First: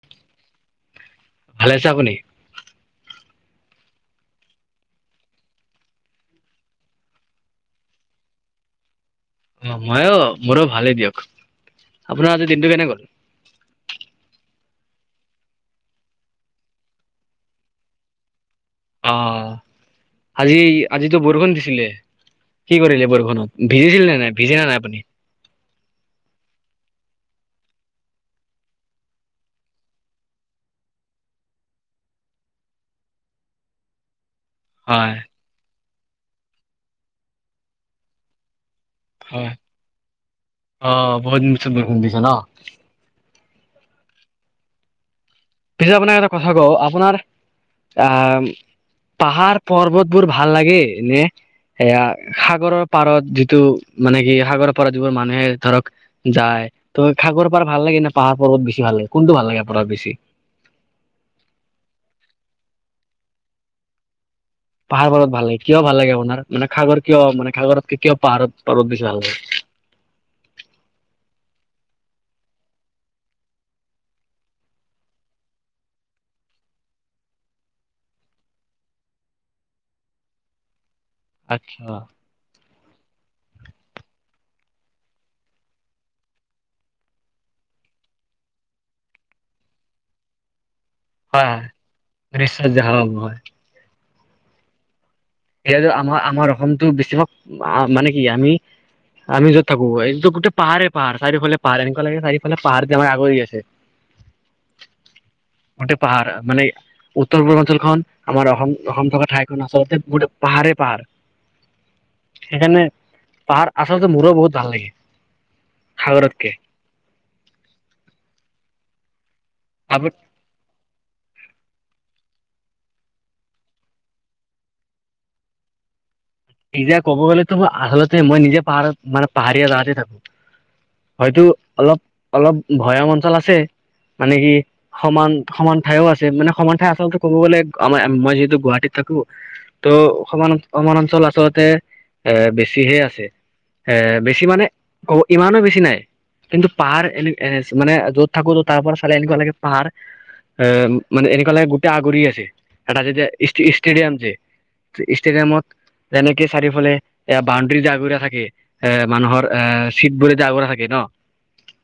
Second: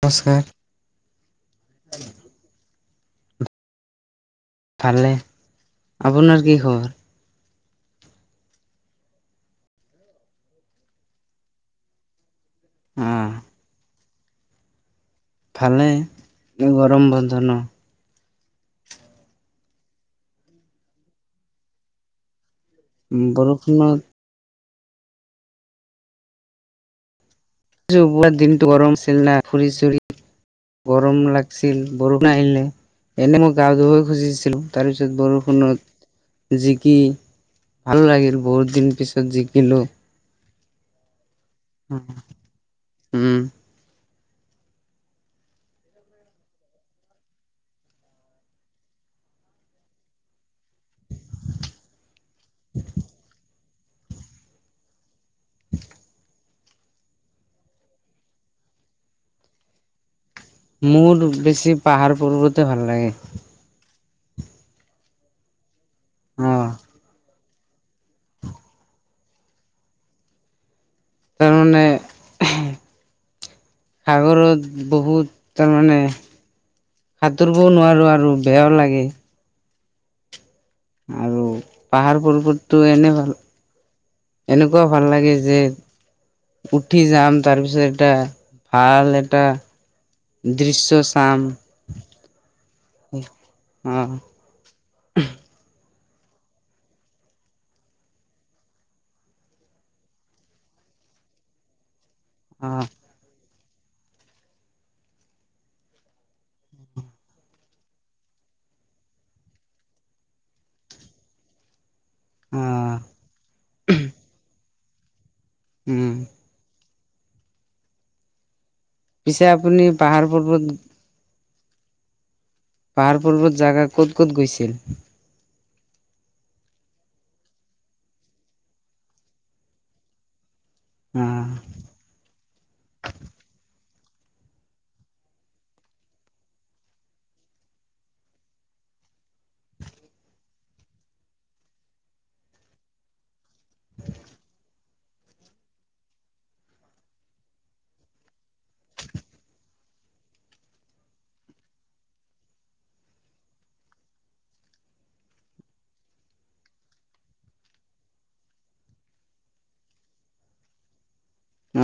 নমস্কাৰ। ভালে আছে আপুনি? ভালে নে? আপোনাৰ কি খবৰ? অ মইয়ো মোৰো ভালেই দিয়ক। আপোনাৰ আজি দিনটো কেনে গ'ল? আহ ভালেই, গৰম বন্ধ ন। অহ আজি আজিতো বৰষুণ দিছিলে। কি কৰিলে বৰষুণত, ভিজিছিল নে নাই ভিজিলে নে নাই আপুনি? আজি পোৰা দিনটো গৰম আছিল না ফুৰি চুৰি গৰম লাগিছিল বৰষুণ আহিলে এনেই মই গা ধুবই খুজিছিল তাৰপিছত হয় বৰষুণত জেকি ভাল লাগিল বহুত দিন পিছত হয়। জিকিলো। অ বহুত দিন পাছত বৰষুণ দিছে ন? উম পিছে আপোনাক‌ এটা কথা কওঁ, আপোনাৰ আহ পাহাৰ পৰ্বতবোৰ ভাল লাগে নে এয়া সাগৰৰ পাৰত যিটো মানে কি সাগৰৰ পাৰত যিবোৰ মানুহ মানুহে ধৰক যায়। তই সাগৰ পাৰ ভাল লাগে নে পাহাৰ পৰ্বত ভাল লাগে বেছি ভাল লাগে কোনটো ভাল লাগে আপোনাক বেছি? মোৰ বেছি পাহাৰ পৰ্বতে ভাল লাগে। পাহাৰ পৰ্বত ভাল লাগে, কিয় ভাল লাগে আপোনাৰ অ মানে সাগৰ কিয় মানে সাগৰতকে কিয় পাহাৰত অলপ বেছি ভাল লাগে? তাৰ মানে। সাগৰত বহুত তাৰমানে। সাঁতুৰিবও নোৱাৰো আৰু বেয়াও লাগে। আৰু আচ্ছা পাহাৰ ফটো এনে ভাল। এনেকুৱা ভাল লাগে যে। উঠি যাম তাৰপিছত এটা ভাল এটা দৃশ্য। হয় চাম হয় নিশ্চয় যাম হয় অ। আমাৰ আমাৰ অসমতটো বেছিভাগ মানে কি আমি। আমি যত থাকো একদম গোটেই পাহাৰেই পাহাৰ চাৰিওফালে পাহাৰ এনেকোৱা লাগে চাৰিফালে অ পাহাৰে আগৰি আছে। [unintelligible] গোটেই পাহাৰ মান উত্তৰ পূৰ্বাঞ্চলখন আাৰ অসম অসম থকা ঠাইখন আচলতে গো। পাহাৰে পাহাৰ অ সেইকাৰণে পাহাৰ আচলতে মোৰো বহুত ভাল লাগে। উম সাগৰতকে। পিছে আপুনি আপ পাহাৰ পৰ্বত। পাহাৰ পৰ্বত জাগা ক'ত ক'ত গৈছিল। নিজে কব গ'লেতো আচলতে মই নিজে পাহাৰত মানে পাহাৰীয়া জাগাতে থাকো। অ হয়তো অলপ অলপ ভৈয়াম অঞ্চল আছে মানে কি। সমান সমান ঠাইও আছে মানে সমান ঠাই আচলতে ক'ব গ'লে আমাৰ মই যিহেতু গুৱাহাটীত থাকো ত। ত সমান সমৰ অঞ্চল আচলতে এ বেছিহে আছে। এ বেছি মানে অ ইমানো বেছি নাই। কিন্তু পাহাৰ এনে মানে য'ত থাকো তাৰ পৰা চালে এনেকুৱা লাগে পাহাৰ। এ মানে এনেকুৱা লাগে গোটেই আগুৰি আছে এটা আ যেতিয়া ষ্টেডিয়াম যে। ইছট্ৰেডিয়ামত। যেনেকে চাৰিওফালে এ বাউণ্ডৰী যে আগৰা থাকে এ মানুহৰ এ চিট বোৰে যে আগা থাকে ন।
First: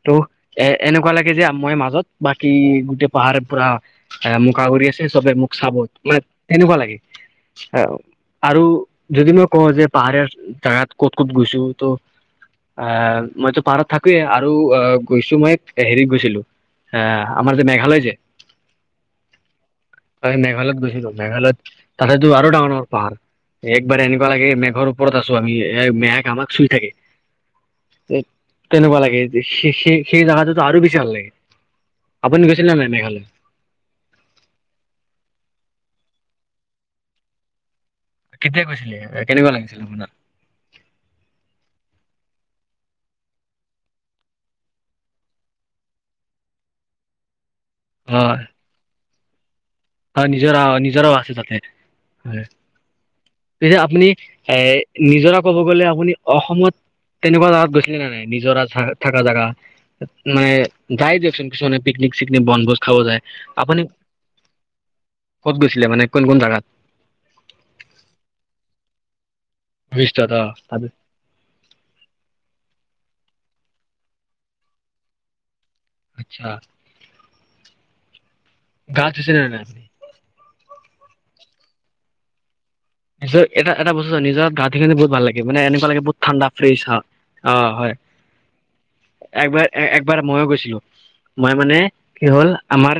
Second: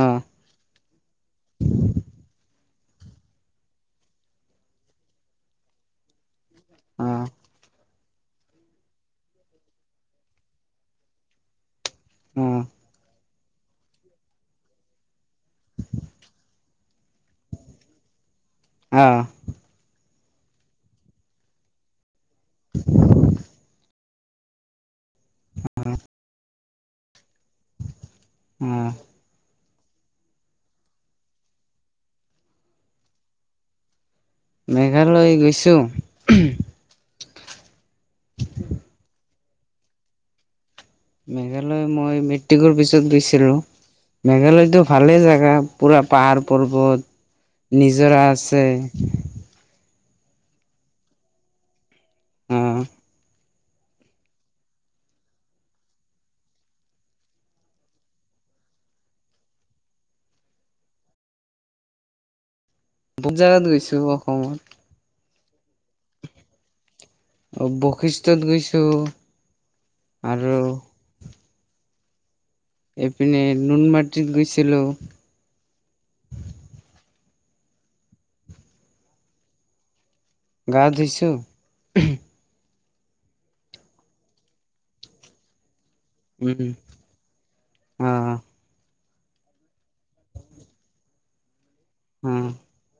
অ ত' এ এনেকুৱা লাগে যে মই মাজত বাকী। গোটেই পাহাৰে পুৰা মোক আগোৰি আছে সবে মুখ চাবত মানে। তেনেকুৱা লাগে অ অ আৰু। যদি মই কওঁ যে পাহাৰীয়া জাগাত ক'ত ক'ত গৈছো ত' অ আহ। মইতো পাৰত থাকোয়ে আৰু অ গৈছো মই হেৰিত গৈছিলো। আহ আমাৰ যে মেঘালয় যে। অহ। ত মেঘালয়ত গৈছিলো মেঘালয়ত তাতেতো আৰু ডাঙৰ ডাঙৰ পাহাৰ। বাৰ এনেকুৱা লাগে মেঘৰ ওপৰত আছো আমি এই মেঘ আমাক চুই থাকে। অ তেনেকুৱা লাগে যে। সেই সেই জেগাটোতো আৰু বেছি ভাল লাগে আপুনি গৈছিলে ন নাই মেঘালয়। মেঘালয় গৈছো। কেতিয়া কৈছিলে কেনেকুৱা লাগিছিল আপোনাক। মেঘালয় মই মেট্ৰিকৰ পিছত গৈছিলো। মেঘালয়তো ভালে জাগা পুৰা পাহাৰ পৰ্বত। নিজৰা হয় আছে। হয় নিজৰ নিজৰও আছে তাতে হয়। অ পয়া আপুনি এ নিজৰা ক'ব গ'লে আপুনি অসমত। তেনেকুৱা জাগগাত গৈছিলে নে নাই নিজৰ থকা জেগা মানে যাই দিয়কচোন কিছুমানে পিকনিক। চি বন গোছ খাব যায় বহুত জাগাত আপুনি। গৈছো অসমত ক'ত গৈছিলে মানে কোন কোন জেগাত। বশিষ্ঠত গৈছো। বিছ তা আৰু ত। এপিনে নুন মাটিতত গৈছিলো। আচছা গাছ ক নাই আপনি। গা ধুইছোঁ। এটা বস্তু নিজৰ গাঁঠি বহুত ভাল লাগে মানে এনেকুৱা লাগে বহুত ঠাণ্ডা উম ফ্ৰিজ হয় অ হয় অ একবাৰ একবাৰ মইও গৈছিলো মই মানে কি অ হ'ল আমাৰ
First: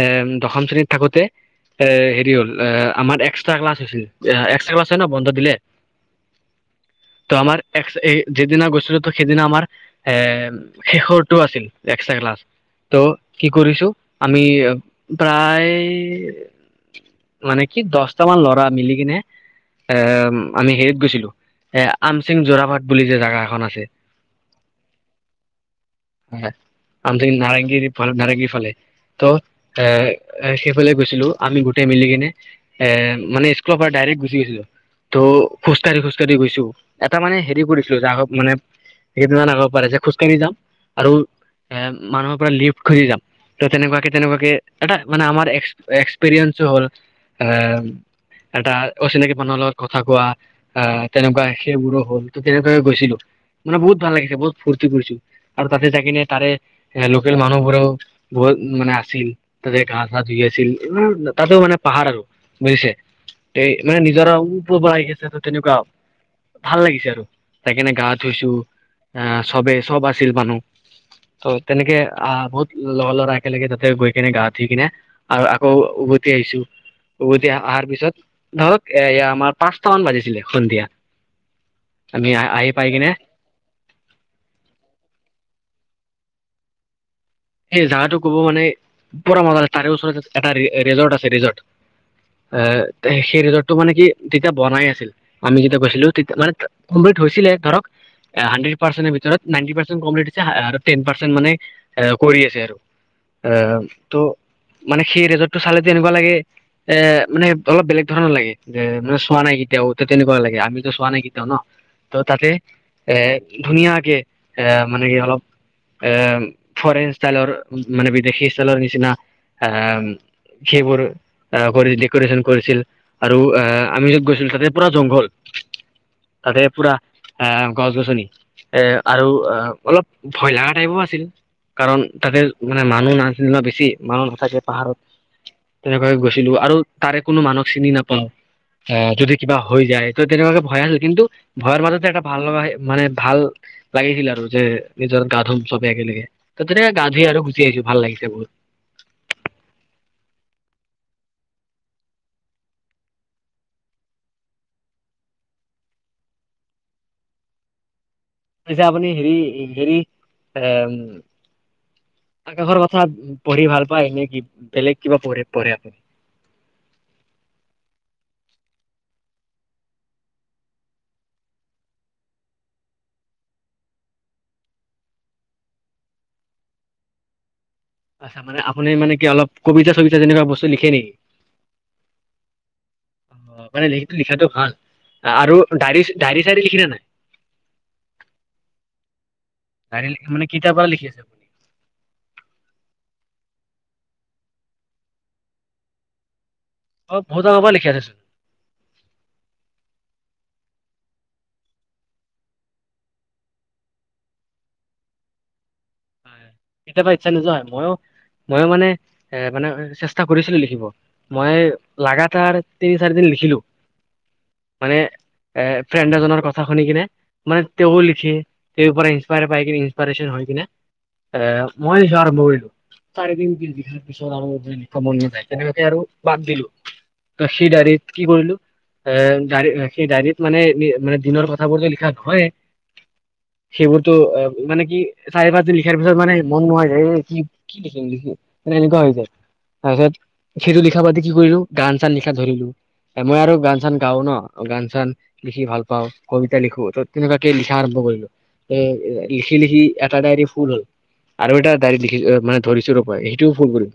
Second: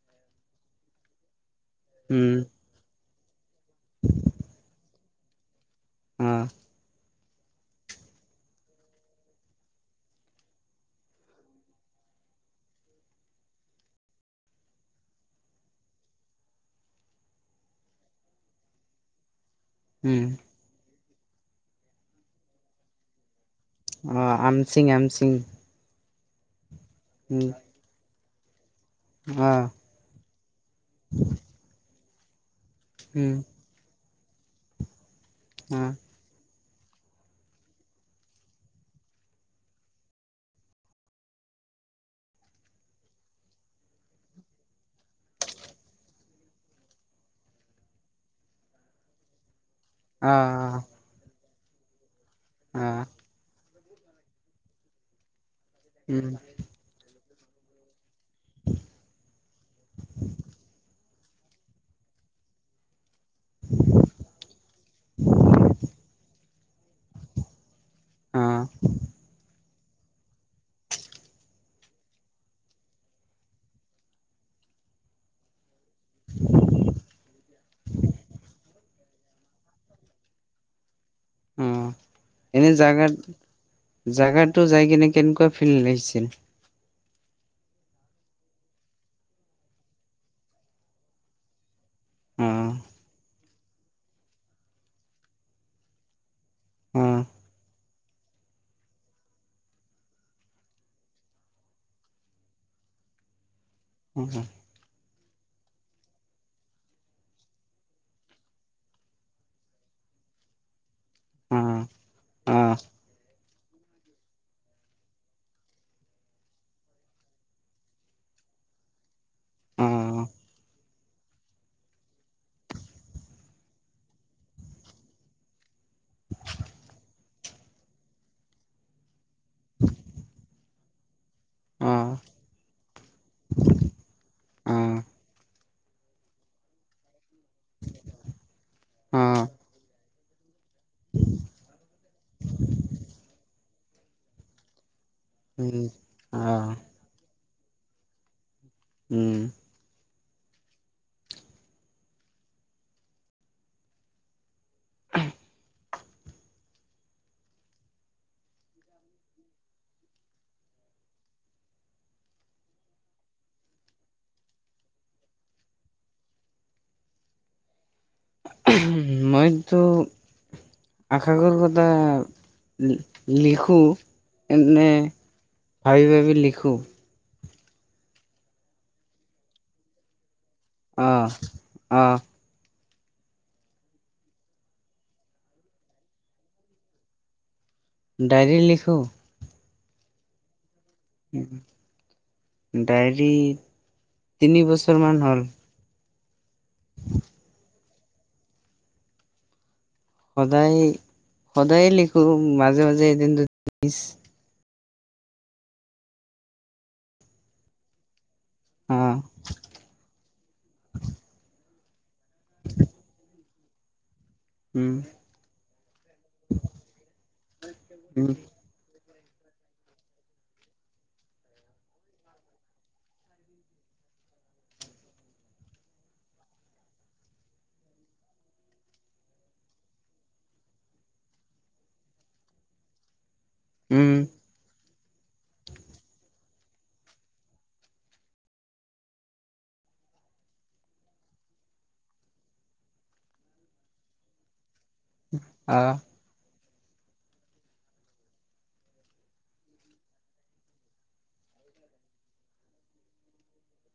এ দশম শ্ৰেণীত থাকোতে এ হেৰি উম হ'ল এ আমাৰ এক্সট্ৰা ক্লাছ হৈছিল এক্ ছেক আছে ন বন্ধ দিলে [unintelligible] আহ ত' আমাৰ এক যিদিনা গৈছিলো তো সেইদিনা আমাৰ এ শেষৰটো আছিল ক্লাছ ত' কি কৰিছো আমি প্ৰায় মানে কি দহটা মান ল'ৰা মিলি কি এ উম আমি হেৰিত গৈছিলো এ আমচিং জোৰাভাট বুলি যে জোগা এখন আছে অ আমচিং আমচিং হয় আম উম নাৰংগিফ নাৰংগিৰ ফালে ত অ এ সেইফালে গৈছিলো আমি গোটেই মিলি কিনে এ উম মানে স্কুলৰ পৰা ডাইৰেক্ট গুচি গৈছো টো অ খোজকাঢ়ি খোজকাঢ়ি গৈছো এটা মানে হেৰি কৰিছিলো যে আক মানে স কেইদান আগিব পাৰে যে খোজকাঢ়ি যাম আৰু এ মানুহৰ পৰা লিফ্ট খুজি যাম ত তেনেকুৱাকে তেনেকুৱকে এটা মানে আমাৰ এক্ এক্সপীৰিয়েন্ঞ্চো হ'ল আহ এটা অচিনাকি মানুহৰ লগত কথা কোৱা অ আহ তেনেকুৱা সেইবোৰো হ'ল ত তেনেকে অ গৈছিলো মানে বহুত ভাল লাগিছে বহুত ফুৰ্তি কৰিছো আৰু তাতে যাকিনে উম তাৰে এ [unintelligible] ল মানুহবোৰও বহুত মানে আছিল তাতে ঘাঁ চা ধুই আছিল তাতো মানে পাহাৰ আৰু বুজিছে তে মানে নিজৰ ওপৰ পৰা আহি আছে ত তেনেকুৱা ভাল লাগিছে আৰু তাইকাৰনে গা অ ধুইছো আহ চবেই চব আছিল মানুহ ত' তেনেকে আহ বহুত লৰা ল'ৰা একেলগে তাতে গৈ কিনে গা উঠি কিনে আৰু আকৌ উভতি আহিছো উভতি আহৰ পি পিছত ধৰক এ এয়া আমাৰ পাঁচটা মান বাজিছিলে সন্ধিয়া অ আমি এনে আহি পাই কিনে জাগাত জাগাতটো যাই কিনে কেনেকুৱা ফিল লাগিছে [unintelligible] [inaudible] এই জোগাতটো ক'ব মানে পুৰা মজা আছে তাৰে ওচৰত এটা ৰিজৰ্ট আছে ৰিজৰ্ট অ [unintelligible] আহ সেই ৰিজৰ্টটো মানে কি তেতিয়া বনাই আছিল আমি যেতিয়া কৈছিলো তেয়া মানে [unintelligible] অ কমপ্লিট হৈছিলে ধৰক হে হানড্ৰেট পাৰ্চেনৰ ভিতৰত নাইন্টি পাৰ্চেন কমকে দিছে টেন পাৰ্চেন মানে এ কৰি আছে আৰু এ অ ত' মানে সেই ৰেজ তটো চালে তেনেকুৱা লাগে এ মানে অলপ বেলেগ ধৰণৰ লাগে যে মানে চোৱা নাই কেতিয়াও ত তেনেকুৱা লাগে [unintelligible] আমিতো চোৱা নাই কেতিয়াও ন অ ত' তাতে অ এ ধুনীয়াকে এ মানে কি অলপ এ ফৰেন ষ্টাইলৰ মানে বিদেশী ষ্টাইলৰ নিচিনা আহ অ সেইবোৰ আহ কৰিছিল ডেক'ৰে্যন কৰিছিল আৰু আহ আমি যত গৈছিলো তাতে পুৰা জংঘল ততে পুৰা আহ গছ গছনি এ আৰু অলপ ভয়লগা টাইপো আছিল কাৰণ তাতে মানে মানুহ নাছিল ন বেছি মানুহ নাথাকে অ পাহাৰত তেনেক গৈছিলো আৰু তাৰে কোনো মানুহক চিনি নাপাওঁ আহ অ অ যদি কিবা হৈ যায় ত তেনেকুৱাকে ভয় আছিল কিন্তু ভয়ৰ মাজতে এটা ভাল লগা মানে ভাল লাগিছিল আৰু যে নিজৰ গা ধোন উম চবে একেলগে অ তাতেনেক গা ধুই আৰু গুচি আহিছো ভাল লাগিছে উম বহুত এতিয়া আপুনি হেৰি হেৰি এ আকাশৰ কথা পঢ়ি ভাল পায় এনে কি বেলেগ কিবা পঢ় পঢ়ে আপুনি মইতো আকাশৰ কথা লিখু এনে ভাবি ভাবি লিখো আপনি মানে কি অলপ কবিতা চবিতা যেনিবা বস্তু। লিখে অ নেকি? অ অ মানে লিখ লিখাটো ভাল আৰু ডা ডায়েৰী চাইৰী লিখিলে নাই ডায়ৰী লিখো ডায়ৰী লিখে মানে কেইটা পৰা লিখে ডায়ৰী তিনি বছৰ মান হ'ল। অ বহুত আগৰ পৰা লিখি আছে চোন। সদায় সদায়ে লিখো মাজে মাজে এদিন কেতিয়াৰ ইচ্ছা নোযোৱা হয় ময়ো ময়ো মানে অ এ মানে চেষ্টা কৰিছিলো লিখিব মই লাগাতাৰ তিনি চাৰি দিন লিখিলো। উম এ ফ্ৰেণ্ড এজনৰ কথা শুনি কিনে মানে তেওঁও লিখি উম তেওঁৰ পৰা পাই কিনে ইনপাৰেশ্বন হৈ কিনে এ মই আৰম্ভ কৰিলো চাৰিদিন বিছ বিঘাৰ পিছত আৰু লিখাব মন যায় তেনেকুৱাকে আৰু বাদ দিলো। কাশি ডায়ৰীত কি কৰিলো। এ ড সেই ডায়েৰীত মানে মানে দিনৰ কথাবোৰত লিখা নহয়য়েই উম সেইবোৰতো মানে কি চাহ বাৰে মানে মন নহোৱা যায় কি কি লিখিম লিখিম ম এনেকুৱা হৈ যায় তাৰ পিছত সেইটো লিখা পাতি কি কৰিলো গান চান লিখা ধৰিলো মই আৰু গান চান গাও ন গান চান লিখি অ ভাল পাও কবিতা এয়া লিখো ত তেনেকুৱাকে লিখা আৰম্ভ কৰিলো ত লিখি লিখি এটা ডায়েৰী ফুল হল। আৰু এটা ডায়ৰী লিখি মানে ধৰিছো ৰবা সেইটোও ফুল কৰিম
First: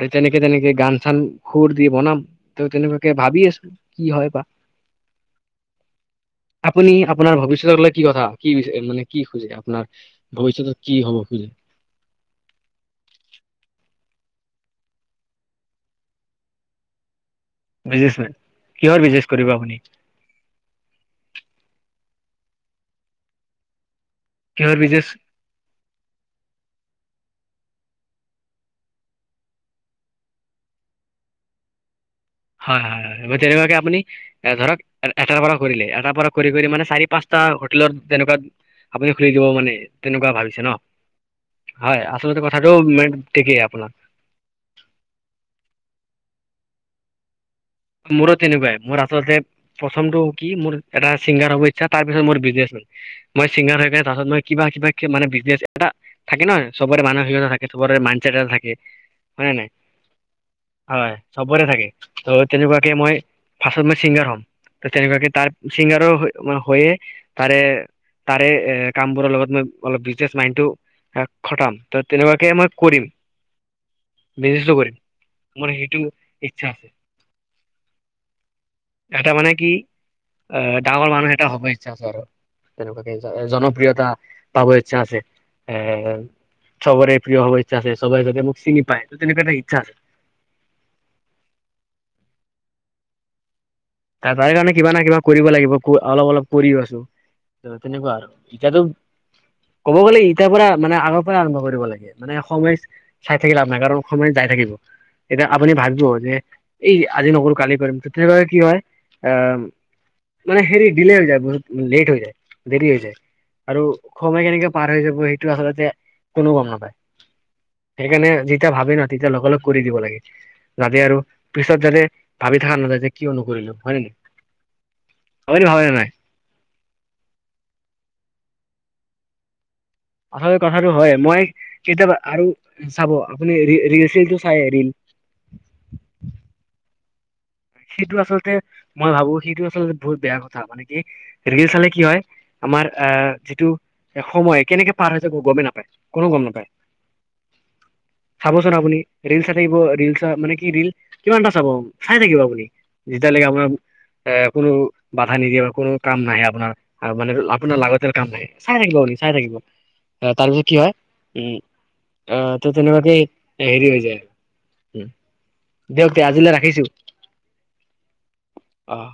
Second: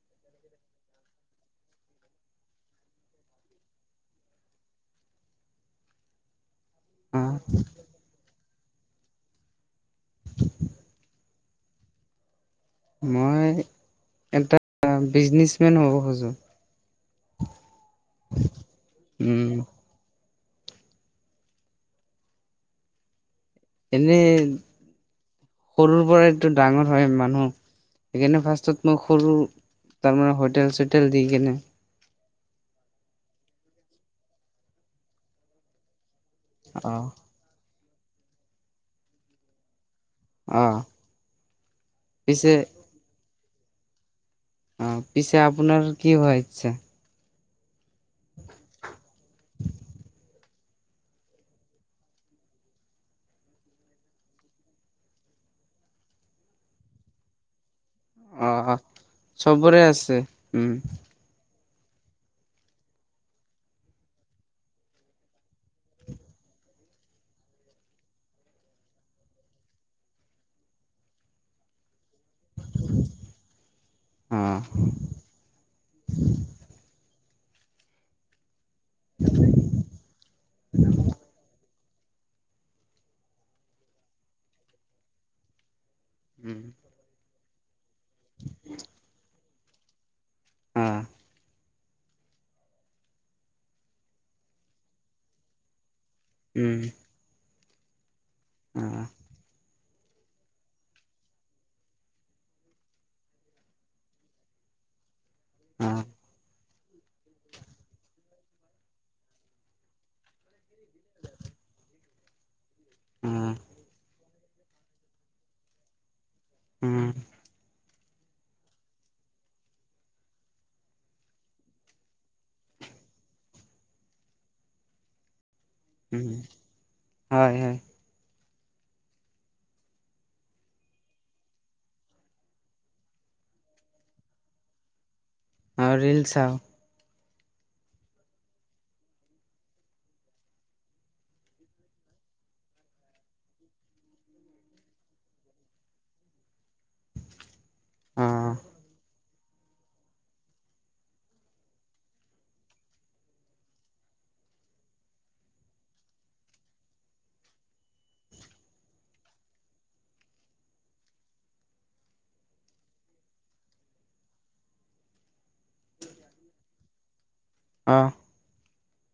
আৰু তেনেকে তেনেকে গান চান হুৰ দ বনাম ত তেনেকুৱাকে ভাবি আছো কি হয় বা। [inaudible] আপুনি অ আপোনাৰ ভৱিষ্যতক লৈ কি কথা কি মানে কি খুজে আপোনাৰ ভৱিষ্যতত কি হ'ব খুজে মই এটা বিজনেচমেন হ'ব খোজো। বিজনেছ মেন কিহৰ বিজনেচ উম কৰিব আপুনি। এনেই কিহৰ বিজনেছ সৰুৰ পৰাইটো ডাঙৰ হয় মানুহ সেইকাৰনে ফাৰ্ষ্ট মই সৰু তাৰমানে হোটেল চোটেল দি কেনে হয় হয় হয় তেনেকুৱাকে আপুনি এ ধৰক এটাৰ পৰা কৰিলে এটাৰ পৰা। কৰি কৰি মানে অ চাৰি পাঁচটা হোটেলত তেনেকুৱা আপুনি খুলি দিব মানে তেনেকুৱা ভাবিছে অ ন হয় আচলতে পিছে কথাটো ম ঠিকেই আপোনাক অ পিছে আপোনাৰ কি হৈছে। মোৰো তেনেকুৱাই মোৰ আচলতে প্ৰথমটো কি মোৰ এটা ছিংগাৰ হব ইচ্ছা তাৰ পিছত মোৰ বিজনেছ মই চিংগাৰ হৈ কেনে তাছত মই কিবা কিবা মানে বিজনেছ এটা থাকে ন চবৰে মানসিকতা থাকে। মাইণ্ড ছেট এটা থাকে অ অ হয় নে নাই চবৰে আছে উম হয় চবৰে থাকে। তেনেকুৱাকে মই। ফাষ্টত মই ছিংগাৰ হ'ম ত তেনেকুৱাকে তাৰ চিংগাৰো হৈয়ে তাৰে। তাৰে এ কামবোৰৰ লগত মই অলপ বিজনেচ মাইডটো খটাম। ত তেনেকুৱাকে মই কৰিম। বিজনেছটো অ কৰিম মোৰ সেইটো ইচ্ছা। এটা মানে কি ডাঙৰ মানুহ এটা হবই। ইচ্ছা আছে আৰু তেনেকুৱাকে জনপ্ৰিয়তা পাব ইচ্ছা আছে এ উম চবৰে প্ৰিয় হবৰ ইচ্ছা আছে চবই যাতে মোক চিনি পায় ত তেনেকুৱা এটা ইচ্ছা আছে আহ। তাৰ কাৰণে কিবা না কিবা কৰিব লাগিব অলপ অলপ কৰি উম আছো তেনেকুৱা আৰু। এতিয়া টো। অ কব গ'লে ইটাৰ পৰা মানে আগৰ পৰা আৰম্ভ কৰিব লাগে মানে সময় চাই থাকিলে আপোনাৰ কাৰণ সময় যাই থাকিব। এতিয়া আপুনি অ ভাবিব যে এই আজি নকৰো কালি পাৰিম তেনেকে কি হয় অ মানে হেৰি ডিলে হৈ যায় বহুত লেট হৈ যায়। দেৰি হৈ যায় অ আৰু সময় কেনেকে পাৰ হৈ যাব সেইটো আচলতে কোনো গম নাপায়। উম সেইকাৰণে যেতিয়া ভাবি ন তেতিয়া লগে লগ কৰি দিব লাগে যাতে আৰু পিছত যাতে ভাবি থকা নাই। ক ন কৰিৰিলো হয় নে নাই? নহয় ভাবে নে হয়, হয়। আচলতে কথাটো হয় মই কেতিয়াবা আৰু চাব আপুনিটো চাইল আৰু ৰিল চাওঁ। সেইটো আচলতে মই ভাবো সেইটো আচলতে বহুত বেয়া কথা মানে কি ৰিল চালে কি হয়। আমাৰ আহ যিটো এ সময় কেনেকে পাৰ হৈ য গমেই নাপায় কনে গম নাপায়। অ চাবচোন আপুনি ৰিল চাই থাকিব, ৰিলচ মানে কি ৰিল কিমান এটা চাব চাই থাকিব আপুনি যেতিয়ালৈকে আপোনাৰ এ কোনো বাধা নিদিয়োৰ কোনো কাম নাহে আপোনাৰ মানে, আপোনাৰ লাগতিৰ কাম নাহে চাই ৰাাকিব। চাই থাকিব আহ তাৰপিছত কি হয় উম। আহ ত তেনেকুৱাতে হেৰি হৈ যায় আৰু। দিয়ক দে আজিলৈ ৰাখিছো। অঁ। অঁ।